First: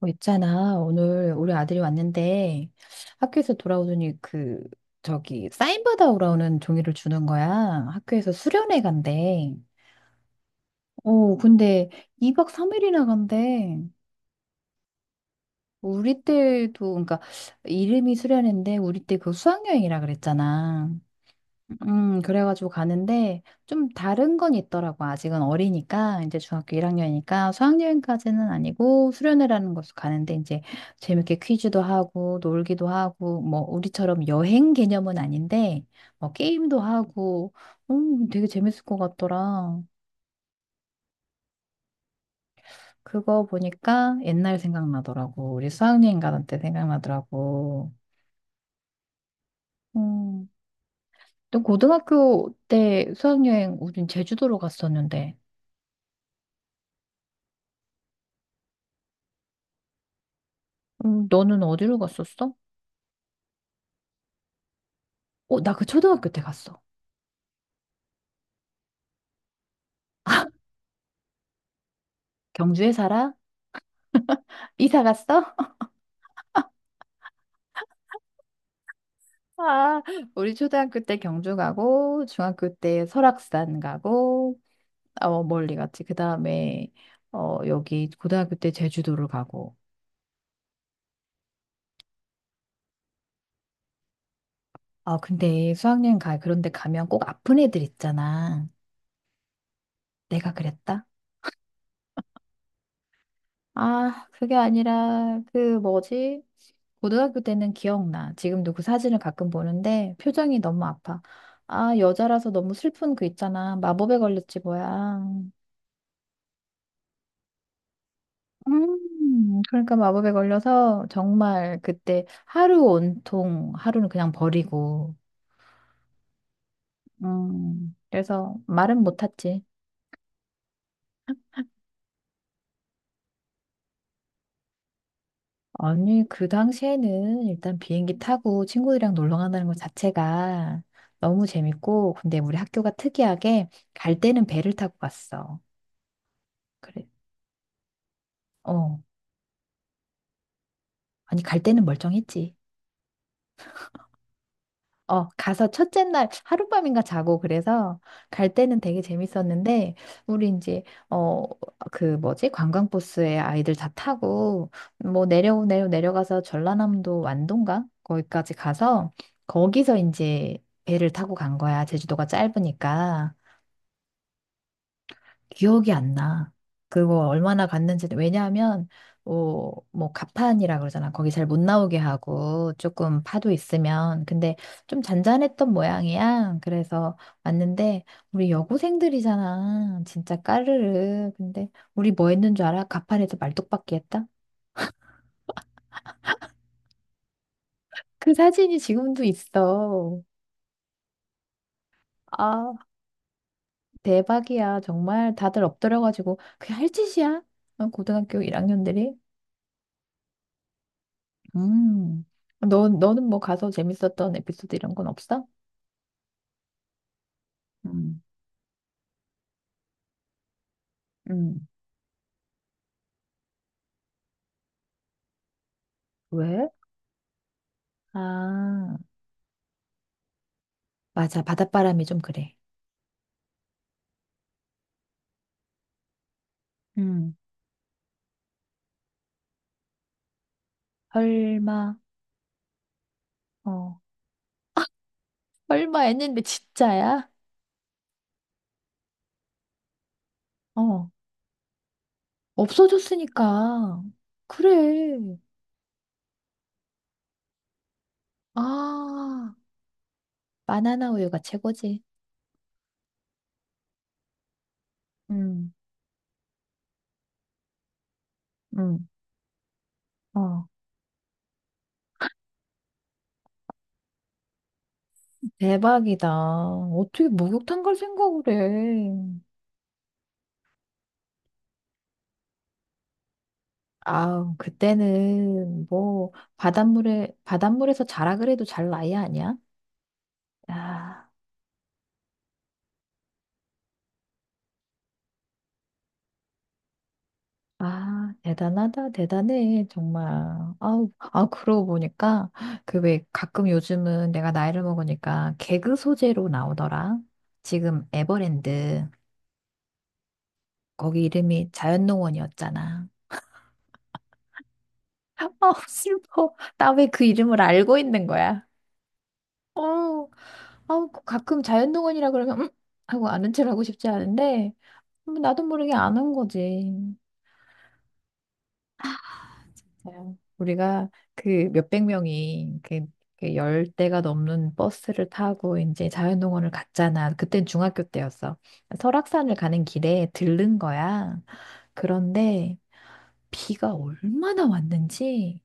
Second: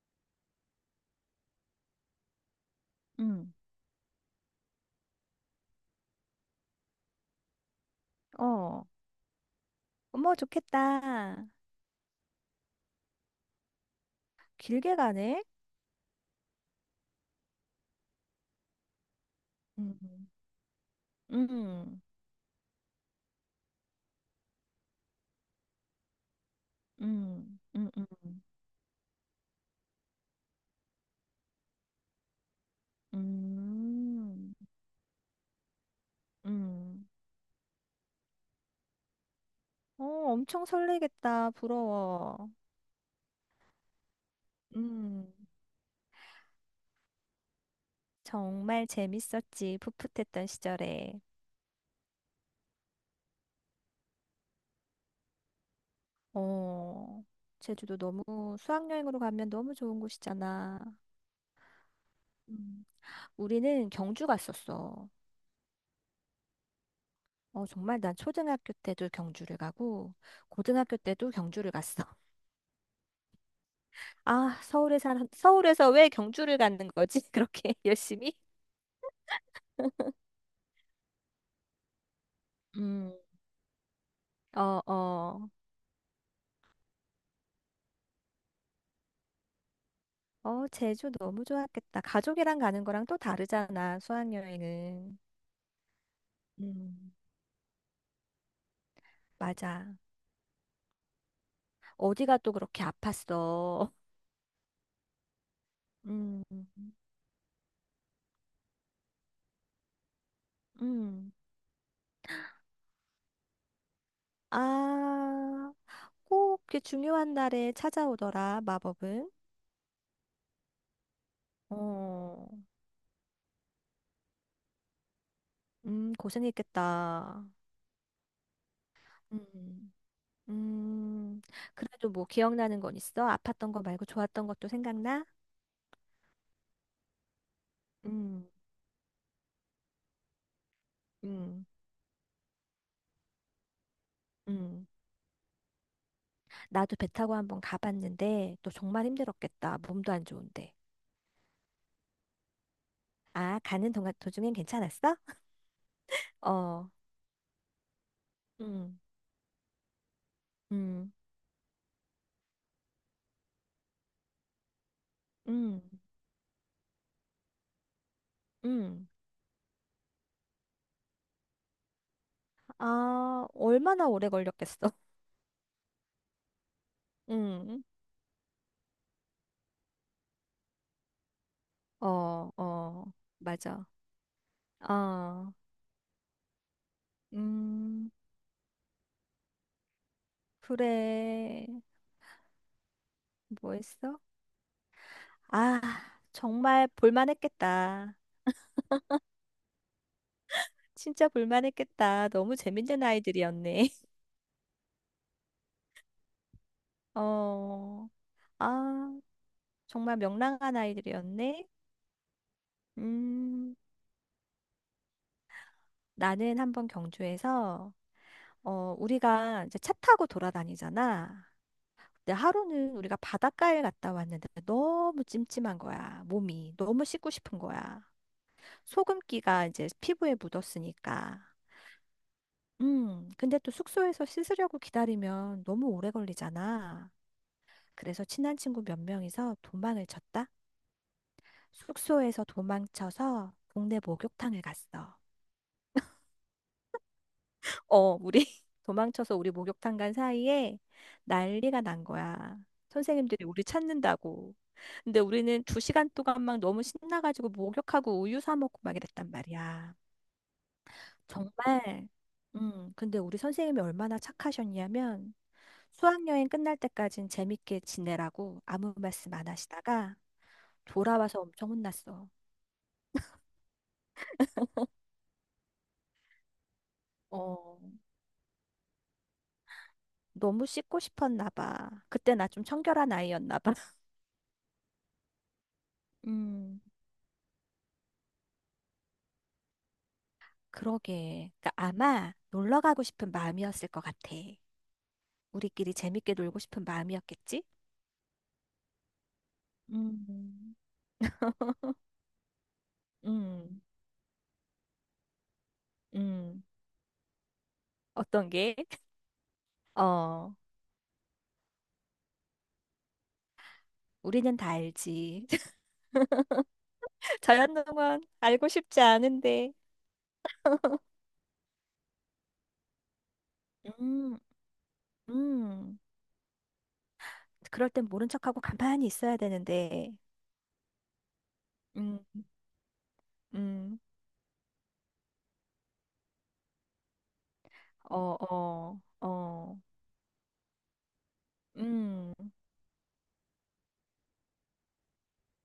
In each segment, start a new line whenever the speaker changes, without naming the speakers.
어, 있잖아. 오늘 우리 아들이 왔는데
응.
학교에서 돌아오더니 그 저기 사인 받아오라 는 종이를 주는 거야. 학교에서 수련회
어.
간대.
어머,
어,
좋겠다.
근데 2박 3일이나 간대.
길게 가네.
우리 때도 그러니까 이름이 수련회인데 우리 때 그 수학여행이라
음.
그랬잖아.
음, 음,
그래가지고 가는데 좀 다른 건 있더라고. 아직은 어리니까 이제 중학교 1학년이니까
음, 음,
수학여행까지는 아니고 수련회라는 곳을 가는데 이제 재밌게 퀴즈도 하고 놀기도 하고 뭐 우리처럼
음,
여행 개념은 아닌데 뭐 게임도
음.
하고 되게 재밌을 것 같더라.
어, 엄청 설레겠다. 부러워.
그거 보니까 옛날
음,
생각나더라고. 우리 수학여행 가던 때 생각나더라고.
정말 재밌었지. 풋풋했던
음,
시절에.
또 고등학교 때 수학여행 우린 제주도로 갔었는데.
어, 제주도 너무 수학여행으로 가면 너무 좋은 곳이잖아.
너는 어디로 갔었어?
음. 우리는 경주 갔었어.
어, 나 그 초등학교 때 갔어.
어, 정말 난 초등학교 때도 경주를 가고, 고등학교 때도 경주를 갔어.
경주에 살아?
아, 서울에
이사
살,
갔어?
서울에서 왜 경주를 가는 거지? 그렇게 열심히?
아, 우리 초등학교 때 경주 가고, 중학교 때
음,
설악산 가고,
어,
어,
어.
멀리 갔지. 그 다음에, 어, 여기 고등학교 때 제주도를 가고.
어, 제주 너무 좋았겠다. 가족이랑 가는 거랑 또 다르잖아,
아,
수학여행은.
근데 수학여행 가, 그런데 가면
음,
꼭 아픈 애들 있잖아.
맞아.
내가 그랬다?
어디가 또 그렇게 아팠어.
아, 그게 아니라, 그 뭐지?
음.
고등학교 때는 기억나. 지금도 그 사진을 가끔 보는데 표정이 너무 아파.
음.
아, 여자라서 너무 슬픈 그 있잖아. 마법에 걸렸지 뭐야.
아, 꼭 그 중요한 날에 찾아오더라, 마법은.
그러니까 마법에 걸려서 정말 그때
어,
하루 온통 하루는 그냥 버리고.
고생했겠다.
그래서 말은 못했지.
음. 음, 그래도 뭐 기억나는 건 있어? 아팠던 거 말고 좋았던 것도 생각나?
아니, 그 당시에는 일단 비행기
음,
타고 친구들이랑 놀러 간다는 것 자체가 너무
음,
재밌고, 근데 우리 학교가 특이하게 갈 때는 배를
음.
타고 갔어.
나도
그래.
배 타고 한번 가봤는데 너
어.
정말 힘들었겠다. 몸도 안 좋은데.
아니, 갈 때는 멀쩡했지.
아, 가는 동안 도중엔 괜찮았어?
어, 가서 첫째 날
어,
하룻밤인가 자고 그래서 갈 때는
음,
되게 재밌었는데 우리 이제
음,
어, 그 뭐지? 관광버스에 아이들 다 타고 뭐 내려
음,
내려 내려가서 전라남도 완도인가? 거기까지
음.
가서 거기서 이제 배를 타고 간 거야. 제주도가 짧으니까.
아, 얼마나 오래 걸렸겠어?
기억이 안 나. 그거 얼마나
음,
갔는지, 왜냐하면, 어, 뭐, 가판이라 그러잖아. 거기 잘 못 나오게
어,
하고,
어,
조금 파도
맞아.
있으면. 근데 좀
어,
잔잔했던 모양이야. 그래서 왔는데,
음,
우리 여고생들이잖아. 진짜 까르르.
그래.
근데, 우리 뭐 했는 줄 알아? 가판에서
뭐
말뚝박기
했어?
했다?
아, 정말 볼만했겠다.
그 사진이 지금도 있어.
진짜 볼만했겠다. 너무
아,
재밌는 아이들이었네.
대박이야. 정말 다들 엎드려가지고, 그게 할 짓이야? 어,
어,
고등학교 1학년들이?
아, 정말 명랑한 아이들이었네.
음. 너, 너는 뭐 가서
음,
재밌었던 에피소드 이런 건 없어?
나는 한번 경주에서,
음.
어, 우리가 이제 차 타고 돌아다니잖아.
음.
근데 하루는 우리가 바닷가에 갔다 왔는데 너무 찜찜한 거야.
왜?
몸이. 너무 씻고 싶은 거야.
아,
소금기가 이제 피부에 묻었으니까.
맞아. 바닷바람이 좀 그래.
근데 또 숙소에서 씻으려고 기다리면 너무 오래 걸리잖아.
음.
그래서 친한 친구 몇 명이서 도망을 쳤다.
설마,
숙소에서 도망쳐서
어,
동네 목욕탕을 갔어.
설마 했는데 진짜야?
어, 우리 도망쳐서 우리 목욕탕 간 사이에
어,
난리가 난 거야. 선생님들이 우리
없어졌으니까.
찾는다고. 근데
그래.
우리는 2시간 동안 막 너무 신나가지고 목욕하고 우유 사 먹고 막 이랬단
아,
말이야.
바나나 우유가 최고지.
정말. 근데 우리 선생님이 얼마나 착하셨냐면
음.
수학여행 끝날 때까진 재밌게 지내라고 아무
응.
말씀 안 하시다가
어,
돌아와서 엄청 혼났어.
대박이다. 어떻게
어.
목욕탕 갈 생각을 해.
너무 씻고 싶었나 봐. 그때 나 좀 청결한 아이였나 봐.
아, 그때는 뭐
음,
바닷물에서 자라 그래도 잘 나이 아니야? 아,
그러게. 그러니까 아마 놀러 가고 싶은 마음이었을 것 같아. 우리끼리 재밌게 놀고 싶은 마음이었겠지?
아, 대단하다, 대단해, 정말.
음,
아우, 아, 그러고 보니까 그 왜 가끔
음,
요즘은 내가 나이를 먹으니까 개그 소재로
음.
나오더라. 지금
어떤 게?
에버랜드
어,
거기 이름이 자연농원이었잖아.
우리는 다 알지.
아, 슬퍼. 나 왜 그 이름을 알고
자연농원
있는 거야?
알고 싶지 않은데.
어. 아우, 가끔 자연동원이라 그러면, 음? 하고 아는 척 하고 싶지
음,
않은데, 나도 모르게
음.
아는 거지.
그럴 땐 모른 척하고 가만히 있어야
자,
되는데.
우리가 그 몇백
음,
명이 그, 그
음.
열대가 넘는 버스를 타고 이제 자연동원을 갔잖아. 그땐 중학교
어,
때였어.
어,
설악산을
어.
가는 길에 들른 거야.
음,
그런데 비가 얼마나 왔는지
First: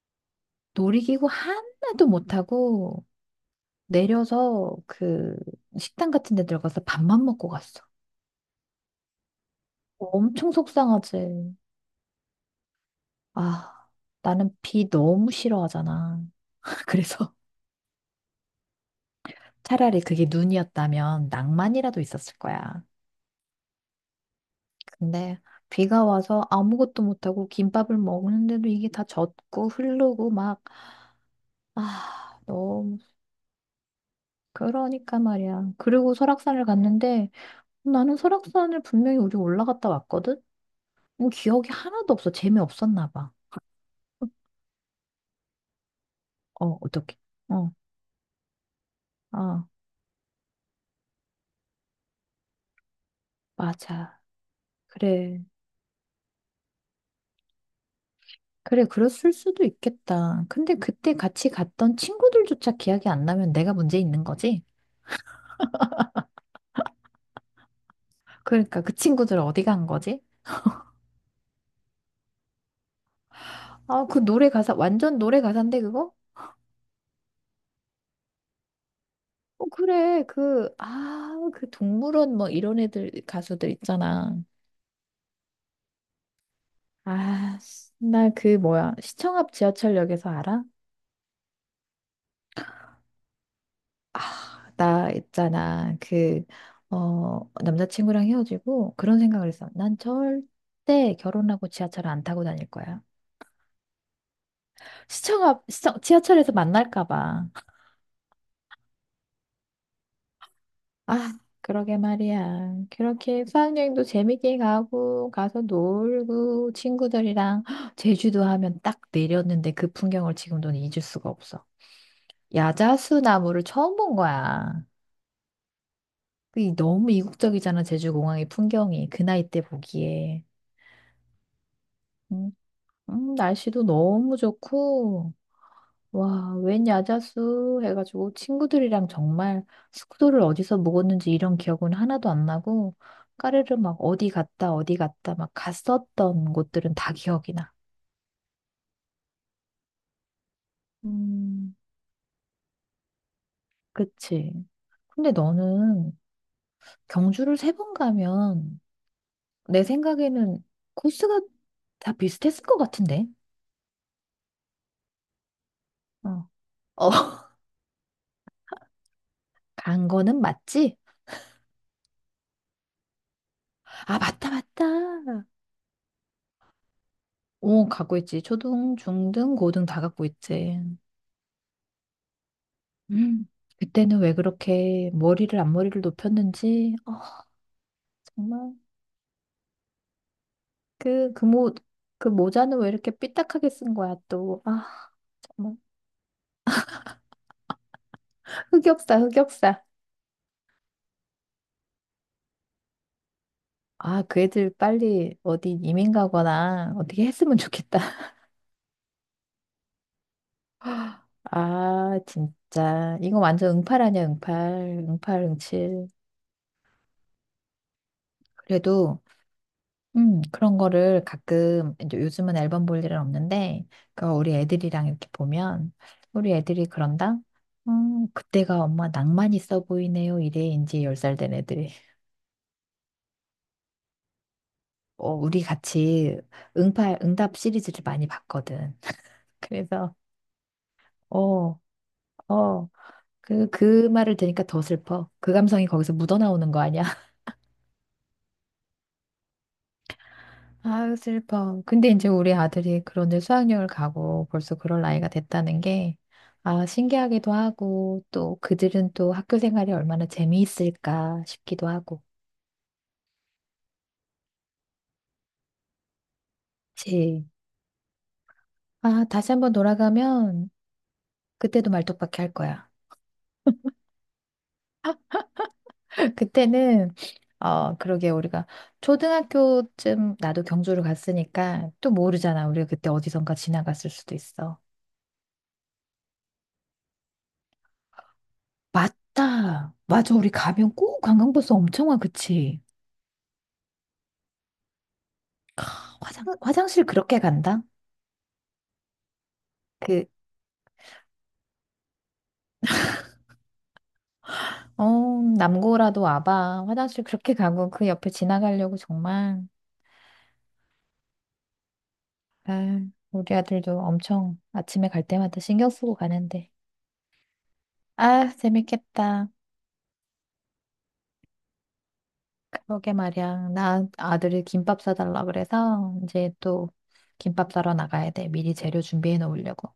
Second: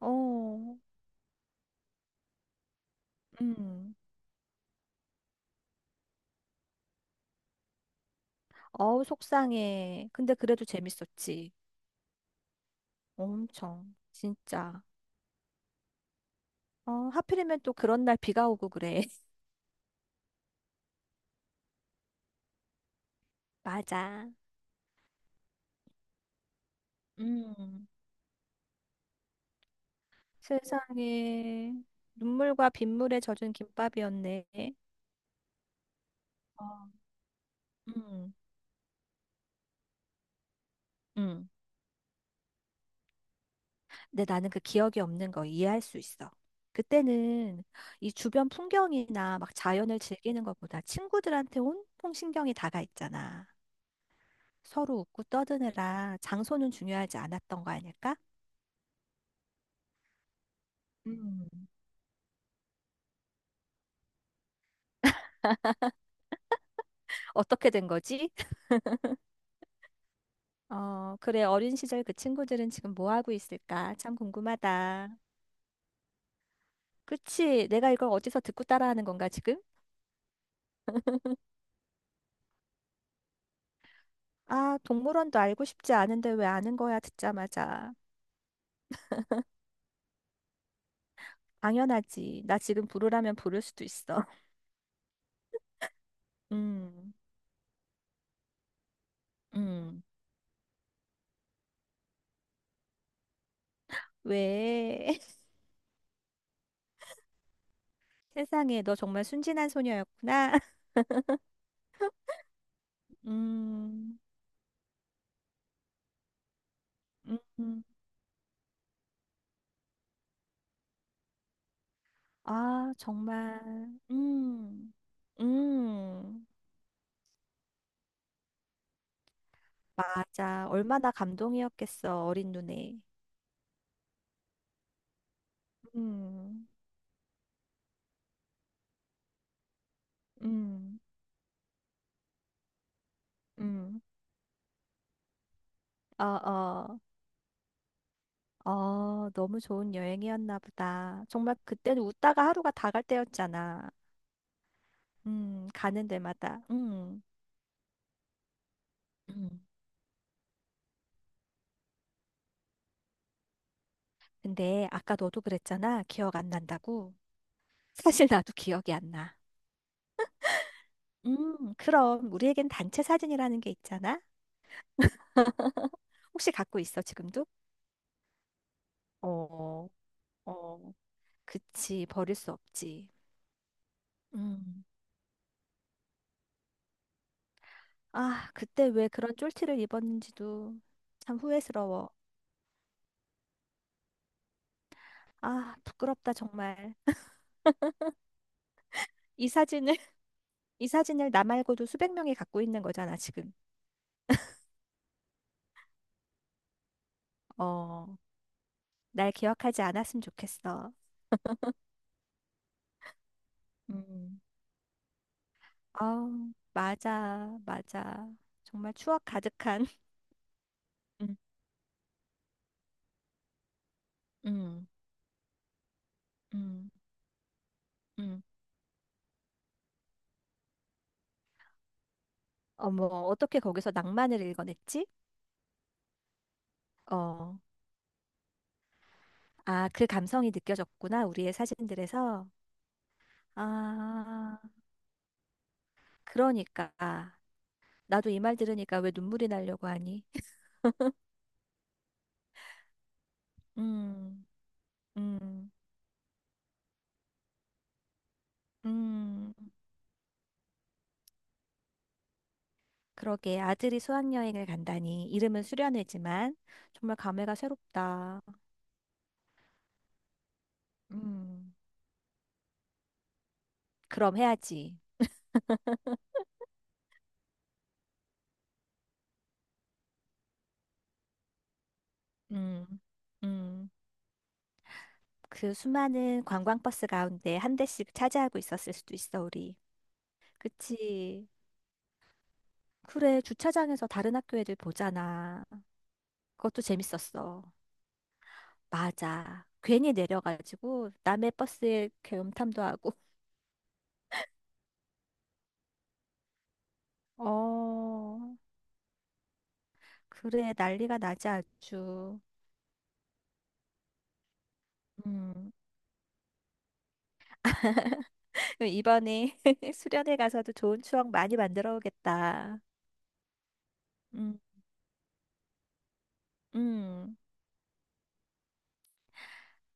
어.
놀이기구 하나도 못 타고
음.
내려서 그 식당 같은 데 들어가서 밥만 먹고 갔어.
어우, 속상해. 근데
엄청
그래도 재밌었지.
속상하지. 아,
엄청.
나는
진짜.
비 너무 싫어하잖아.
어,
그래서
하필이면 또 그런 날 비가 오고 그래.
차라리 그게 눈이었다면 낭만이라도 있었을 거야.
맞아.
근데 비가 와서 아무것도 못하고
음.
김밥을 먹는데도 이게 다 젖고 흐르고 막,
세상에.
아,
눈물과
너무,
빗물에 젖은 김밥이었네.
그러니까 말이야. 그리고 설악산을
어.
갔는데 나는
음.
설악산을 분명히 우리 올라갔다 왔거든? 뭐
음.
기억이 하나도 없어. 재미없었나 봐.
근데 나는 그 기억이 없는 거 이해할 수 있어.
어, 어떡해.
그때는
어,
이 주변 풍경이나 막
아,
자연을 즐기는 것보다 친구들한테 온통 신경이 다가 있잖아.
맞아.
서로 웃고
그래.
떠드느라 장소는 중요하지 않았던 거 아닐까?
그래, 그랬을 수도 있겠다. 근데 그때
음.
같이 갔던 친구들조차 기억이 안 나면 내가 문제 있는 거지?
어떻게 된 거지?
그러니까 그 친구들 어디 간 거지?
어, 그래, 어린 시절 그 친구들은 지금 뭐 하고 있을까?
아,
참
그 노래 가사,
궁금하다.
완전 노래 가사인데 그거?
그치? 내가 이걸 어디서 듣고 따라하는 건가, 지금?
어, 그래, 그, 아, 그 동물원 뭐 이런 애들, 가수들 있잖아.
아, 동물원도 알고 싶지 않은데 왜 아는 거야,
아,
듣자마자.
나 그 뭐야, 시청 앞 지하철역에서 알아?
당연하지. 나 지금 부르라면 부를 수도 있어.
나 있잖아, 그,
음,
어, 남자친구랑 헤어지고 그런 생각을 했어. 난
음.
절대 결혼하고 지하철 안 타고 다닐 거야.
왜?
시청 앞, 시청, 지하철에서 만날까 봐.
세상에, 너 정말 순진한 소녀였구나.
아, 그러게 말이야. 그렇게 수학여행도
음,
재밌게 가고, 가서 놀고, 친구들이랑
음.
제주도 하면 딱 내렸는데 그 풍경을 지금도 잊을 수가 없어.
아,
야자수
정말.
나무를 처음 본 거야.
음, 음.
그 너무 이국적이잖아, 제주공항의 풍경이. 그 나이 때 보기에.
맞아. 얼마나 감동이었겠어,
음,
어린 눈에.
날씨도 너무 좋고, 와,
음,
웬 야자수 해가지고 친구들이랑 정말 숙소를 어디서
음,
묵었는지 이런 기억은 하나도 안 나고 까르르 막
음.
어디 갔다 어디 갔다 막
어,
갔었던 곳들은
어,
다 기억이 나.
어, 너무 좋은 여행이었나 보다. 정말
음,
그때는 웃다가 하루가 다 갈 때였잖아.
그치. 근데
가는
너는
데마다.
경주를 세 번 가면
음.
내 생각에는 코스가 다 비슷했을 것 같은데.
근데 아까 너도 그랬잖아. 기억
어.
안
어,
난다고. 사실 나도 기억이 안 나.
간 거는 맞지?
그럼 우리에겐 단체 사진이라는 게
아,
있잖아.
맞다, 맞다.
혹시 갖고 있어, 지금도?
오, 갖고 있지. 초등, 중등, 고등
어,
다 갖고 있지.
어, 그치, 버릴 수 없지.
음, 그때는 왜
음.
그렇게 머리를 앞머리를 높였는지, 아,
아,
정말
그때 왜 그런 쫄티를 입었는지도
그,
참
그 모,
후회스러워.
그 모자는 왜 이렇게 삐딱하게 쓴 거야, 또. 아,
아,
정말
부끄럽다, 정말.
흑역사,
이
흑역사.
사진을, 이 사진을 나 말고도 수백 명이 갖고 있는 거잖아, 지금.
아, 그 애들 빨리 어디 이민 가거나 어떻게 했으면 좋겠다.
어, 날 기억하지 않았으면 좋겠어.
아, 진짜. 이거 완전 응팔 아니야,
음,
응팔. 응팔, 응칠.
아, 맞아, 맞아. 정말
그래도
추억 가득한.
그런 거를
음,
가끔, 이제 요즘은 앨범 볼 일은 없는데, 그 우리
음,
애들이랑 이렇게 보면, 우리 애들이
음,
그런다?
음.
그때가 엄마 낭만 있어 보이네요. 이래, 이제 10살 된 애들이.
어머, 어떻게 거기서 낭만을 읽어냈지?
어, 우리 같이 응팔,
어,
응답 시리즈를 많이 봤거든.
아, 그
그래서,
감성이 느껴졌구나, 우리의
어,
사진들에서.
어, 그, 그 말을
아,
들으니까 더 슬퍼. 그 감성이 거기서 묻어나오는 거
그러니까.
아니야?
나도 이 말 들으니까 왜 눈물이 나려고 하니?
아유, 슬퍼. 근데 이제 우리 아들이 그런 이제 수학여행을
음,
가고 벌써 그럴 나이가
음,
됐다는 게, 아, 신기하기도 하고, 또 그들은 또
음.
학교 생활이 얼마나 재미있을까 싶기도 하고.
그러게 아들이 수학여행을 간다니 이름은 수련회지만 정말
그치.
감회가 새롭다.
아, 다시 한번 돌아가면
음,
그때도 말뚝박기 할 거야.
그럼 해야지.
그때는, 어, 그러게 우리가 초등학교쯤 나도 경주를 갔으니까 또 모르잖아. 우리가
음,
그때 어디선가
음.
지나갔을 수도 있어.
그 수많은 관광버스 가운데 한 대씩 차지하고 있었을 수도 있어, 우리.
맞다. 맞아. 우리 가면 꼭
그치.
관광버스 엄청 와. 그치?
그래, 주차장에서 다른 학교 애들 보잖아.
화장,
그것도
화장실 그렇게
재밌었어.
간다?
맞아. 괜히
그,
내려가지고 남의 버스에 이렇게 음탐도 하고.
어, 남고라도 와봐. 화장실 그렇게 가고 그 옆에
어,
지나가려고 정말.
그래, 난리가 나지 아주.
아, 우리 아들도 엄청 아침에 갈 때마다
음.
신경 쓰고 가는데. 아, 재밌겠다.
이번에 수련회 가서도 좋은 추억 많이 만들어 오겠다.
그러게 말이야. 나
음.
아들이 김밥 사달라 그래서 이제 또
음.
김밥 사러 나가야 돼. 미리 재료 준비해 놓으려고.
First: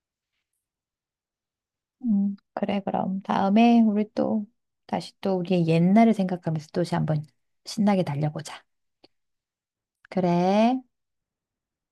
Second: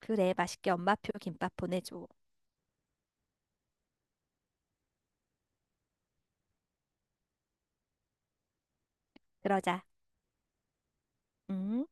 그래, 맛있게 엄마표 김밥 보내줘.
그래, 그럼. 다음에 우리 또 다시 또 우리의 옛날을 생각하면서 또 다시 한번 신나게 달려보자.
그러자.
그래.
음.